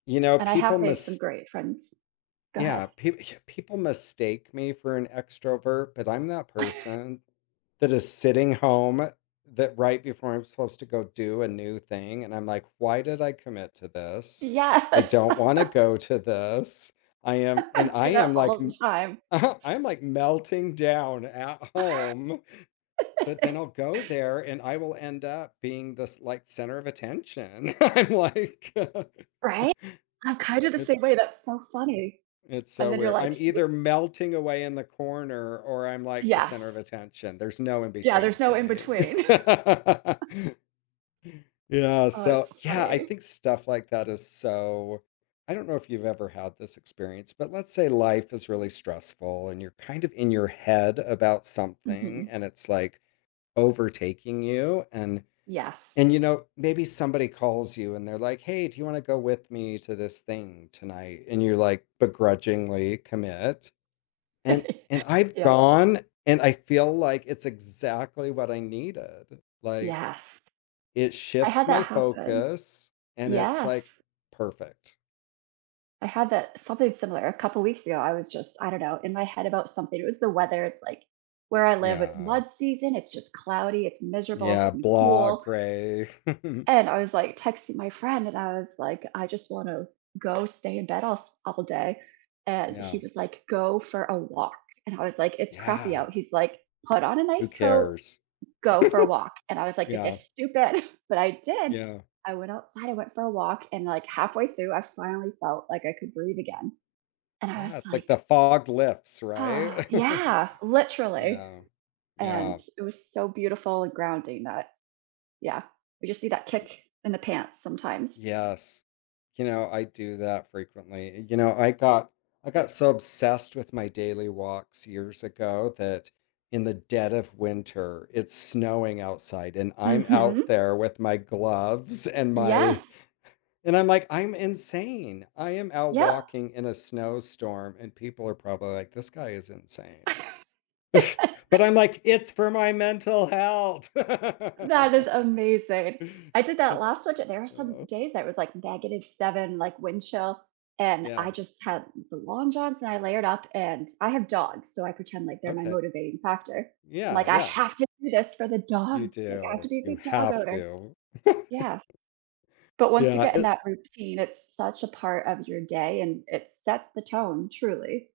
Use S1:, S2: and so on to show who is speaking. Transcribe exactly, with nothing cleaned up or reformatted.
S1: You know,
S2: And I
S1: people
S2: have made some
S1: mis
S2: great friends. Go ahead.
S1: Yeah, p people mistake me for an extrovert, but I'm that person that is sitting home that right before I'm supposed to go do a new thing, and I'm like, "Why did I commit to this? I
S2: Yes.
S1: don't wanna go to this." I am and
S2: I
S1: I
S2: do that
S1: am, like,
S2: all the
S1: m
S2: time.
S1: aha, I'm, like, melting down at home, but then I'll go there, and I will end up being this, like, center of attention. I'm like
S2: Right, I'm, kind of, the
S1: it's
S2: same way. That's so funny,
S1: it's so
S2: and then you're
S1: weird.
S2: like
S1: I'm
S2: you
S1: either melting away in the corner, or I'm, like, the center of
S2: Yes.
S1: attention. There's no in
S2: Yeah, there's
S1: between
S2: no
S1: for
S2: in
S1: me.
S2: between.
S1: Yeah,
S2: Oh, that's
S1: so, yeah. I
S2: funny.
S1: think stuff like that is so I don't know if you've ever had this experience, but let's say life is really stressful, and you're, kind of, in your head about something,
S2: Mhm.
S1: and it's, like, overtaking you, and
S2: Yes.
S1: and, you know, maybe somebody calls you and they're like, "Hey, do you wanna go with me to this thing tonight?" and you're, like, begrudgingly commit, and and I've
S2: Yep.
S1: gone, and I feel, like, it's exactly what I needed, like,
S2: Yes,
S1: it
S2: I
S1: shifts
S2: had
S1: my
S2: that happen
S1: focus, and it's, like,
S2: Yes.
S1: perfect.
S2: I had that something similar a couple weeks ago, I was, just, I don't know, in my head about something. It was the weather, it's, like where I live, it's
S1: Yeah.
S2: mud season, it's, just, cloudy, it's miserable
S1: Yeah,
S2: but m
S1: blah,
S2: cool
S1: gray.
S2: and I was, like, texting my friend, and I was, like, I, just, wanna go stay in bed all s all day, and he
S1: Yeah.
S2: was like, "Go for a walk." and I was like, "It's crappy
S1: Yeah.
S2: out." he's like, "Put on a
S1: Who
S2: nice coat,
S1: cares?
S2: go for a walk." and I was like, "This
S1: Yeah.
S2: is stupid." but I did.
S1: Yeah.
S2: I went outside, I went for a walk, and, like, halfway through I finally felt, like, I could breathe again, and I
S1: Yeah,
S2: was
S1: it's like
S2: like
S1: the fog lifts,
S2: Oh,
S1: right?
S2: yeah, literally,
S1: Yeah,
S2: and
S1: yeah.
S2: it was so beautiful and grounding that yeah. We, just, need that kick in the pants sometimes.
S1: Yes, you know, I do that frequently. You know, I got I got so obsessed with my daily walks years ago that in the dead of winter, it's snowing outside, and I'm out
S2: Mhm.
S1: there with my gloves, and my
S2: Yes.
S1: and I'm like, "I'm insane." I am out
S2: Yep.
S1: walking in a snowstorm, and people are probably like, "This guy is insane." but I'm, like, "It's for my mental health."
S2: That is amazing. I did that
S1: It's
S2: last sort there were some
S1: yeah.
S2: days I was, like, negative seven, like, wind chill, and I,
S1: Yeah.
S2: just, had the long johns and I layered up, and I have dogs, so I pretend, like, they're my
S1: Okay.
S2: motivating factor.
S1: Yeah,
S2: Like, I
S1: yeah.
S2: have to do this for the
S1: You
S2: dogs, like, I have to
S1: do,
S2: be a
S1: you
S2: good dog
S1: have
S2: owner.
S1: to.
S2: Yes, but once you
S1: Yeah,
S2: get in
S1: it
S2: that routine, it's such a part of your day and it sets the tone, truly.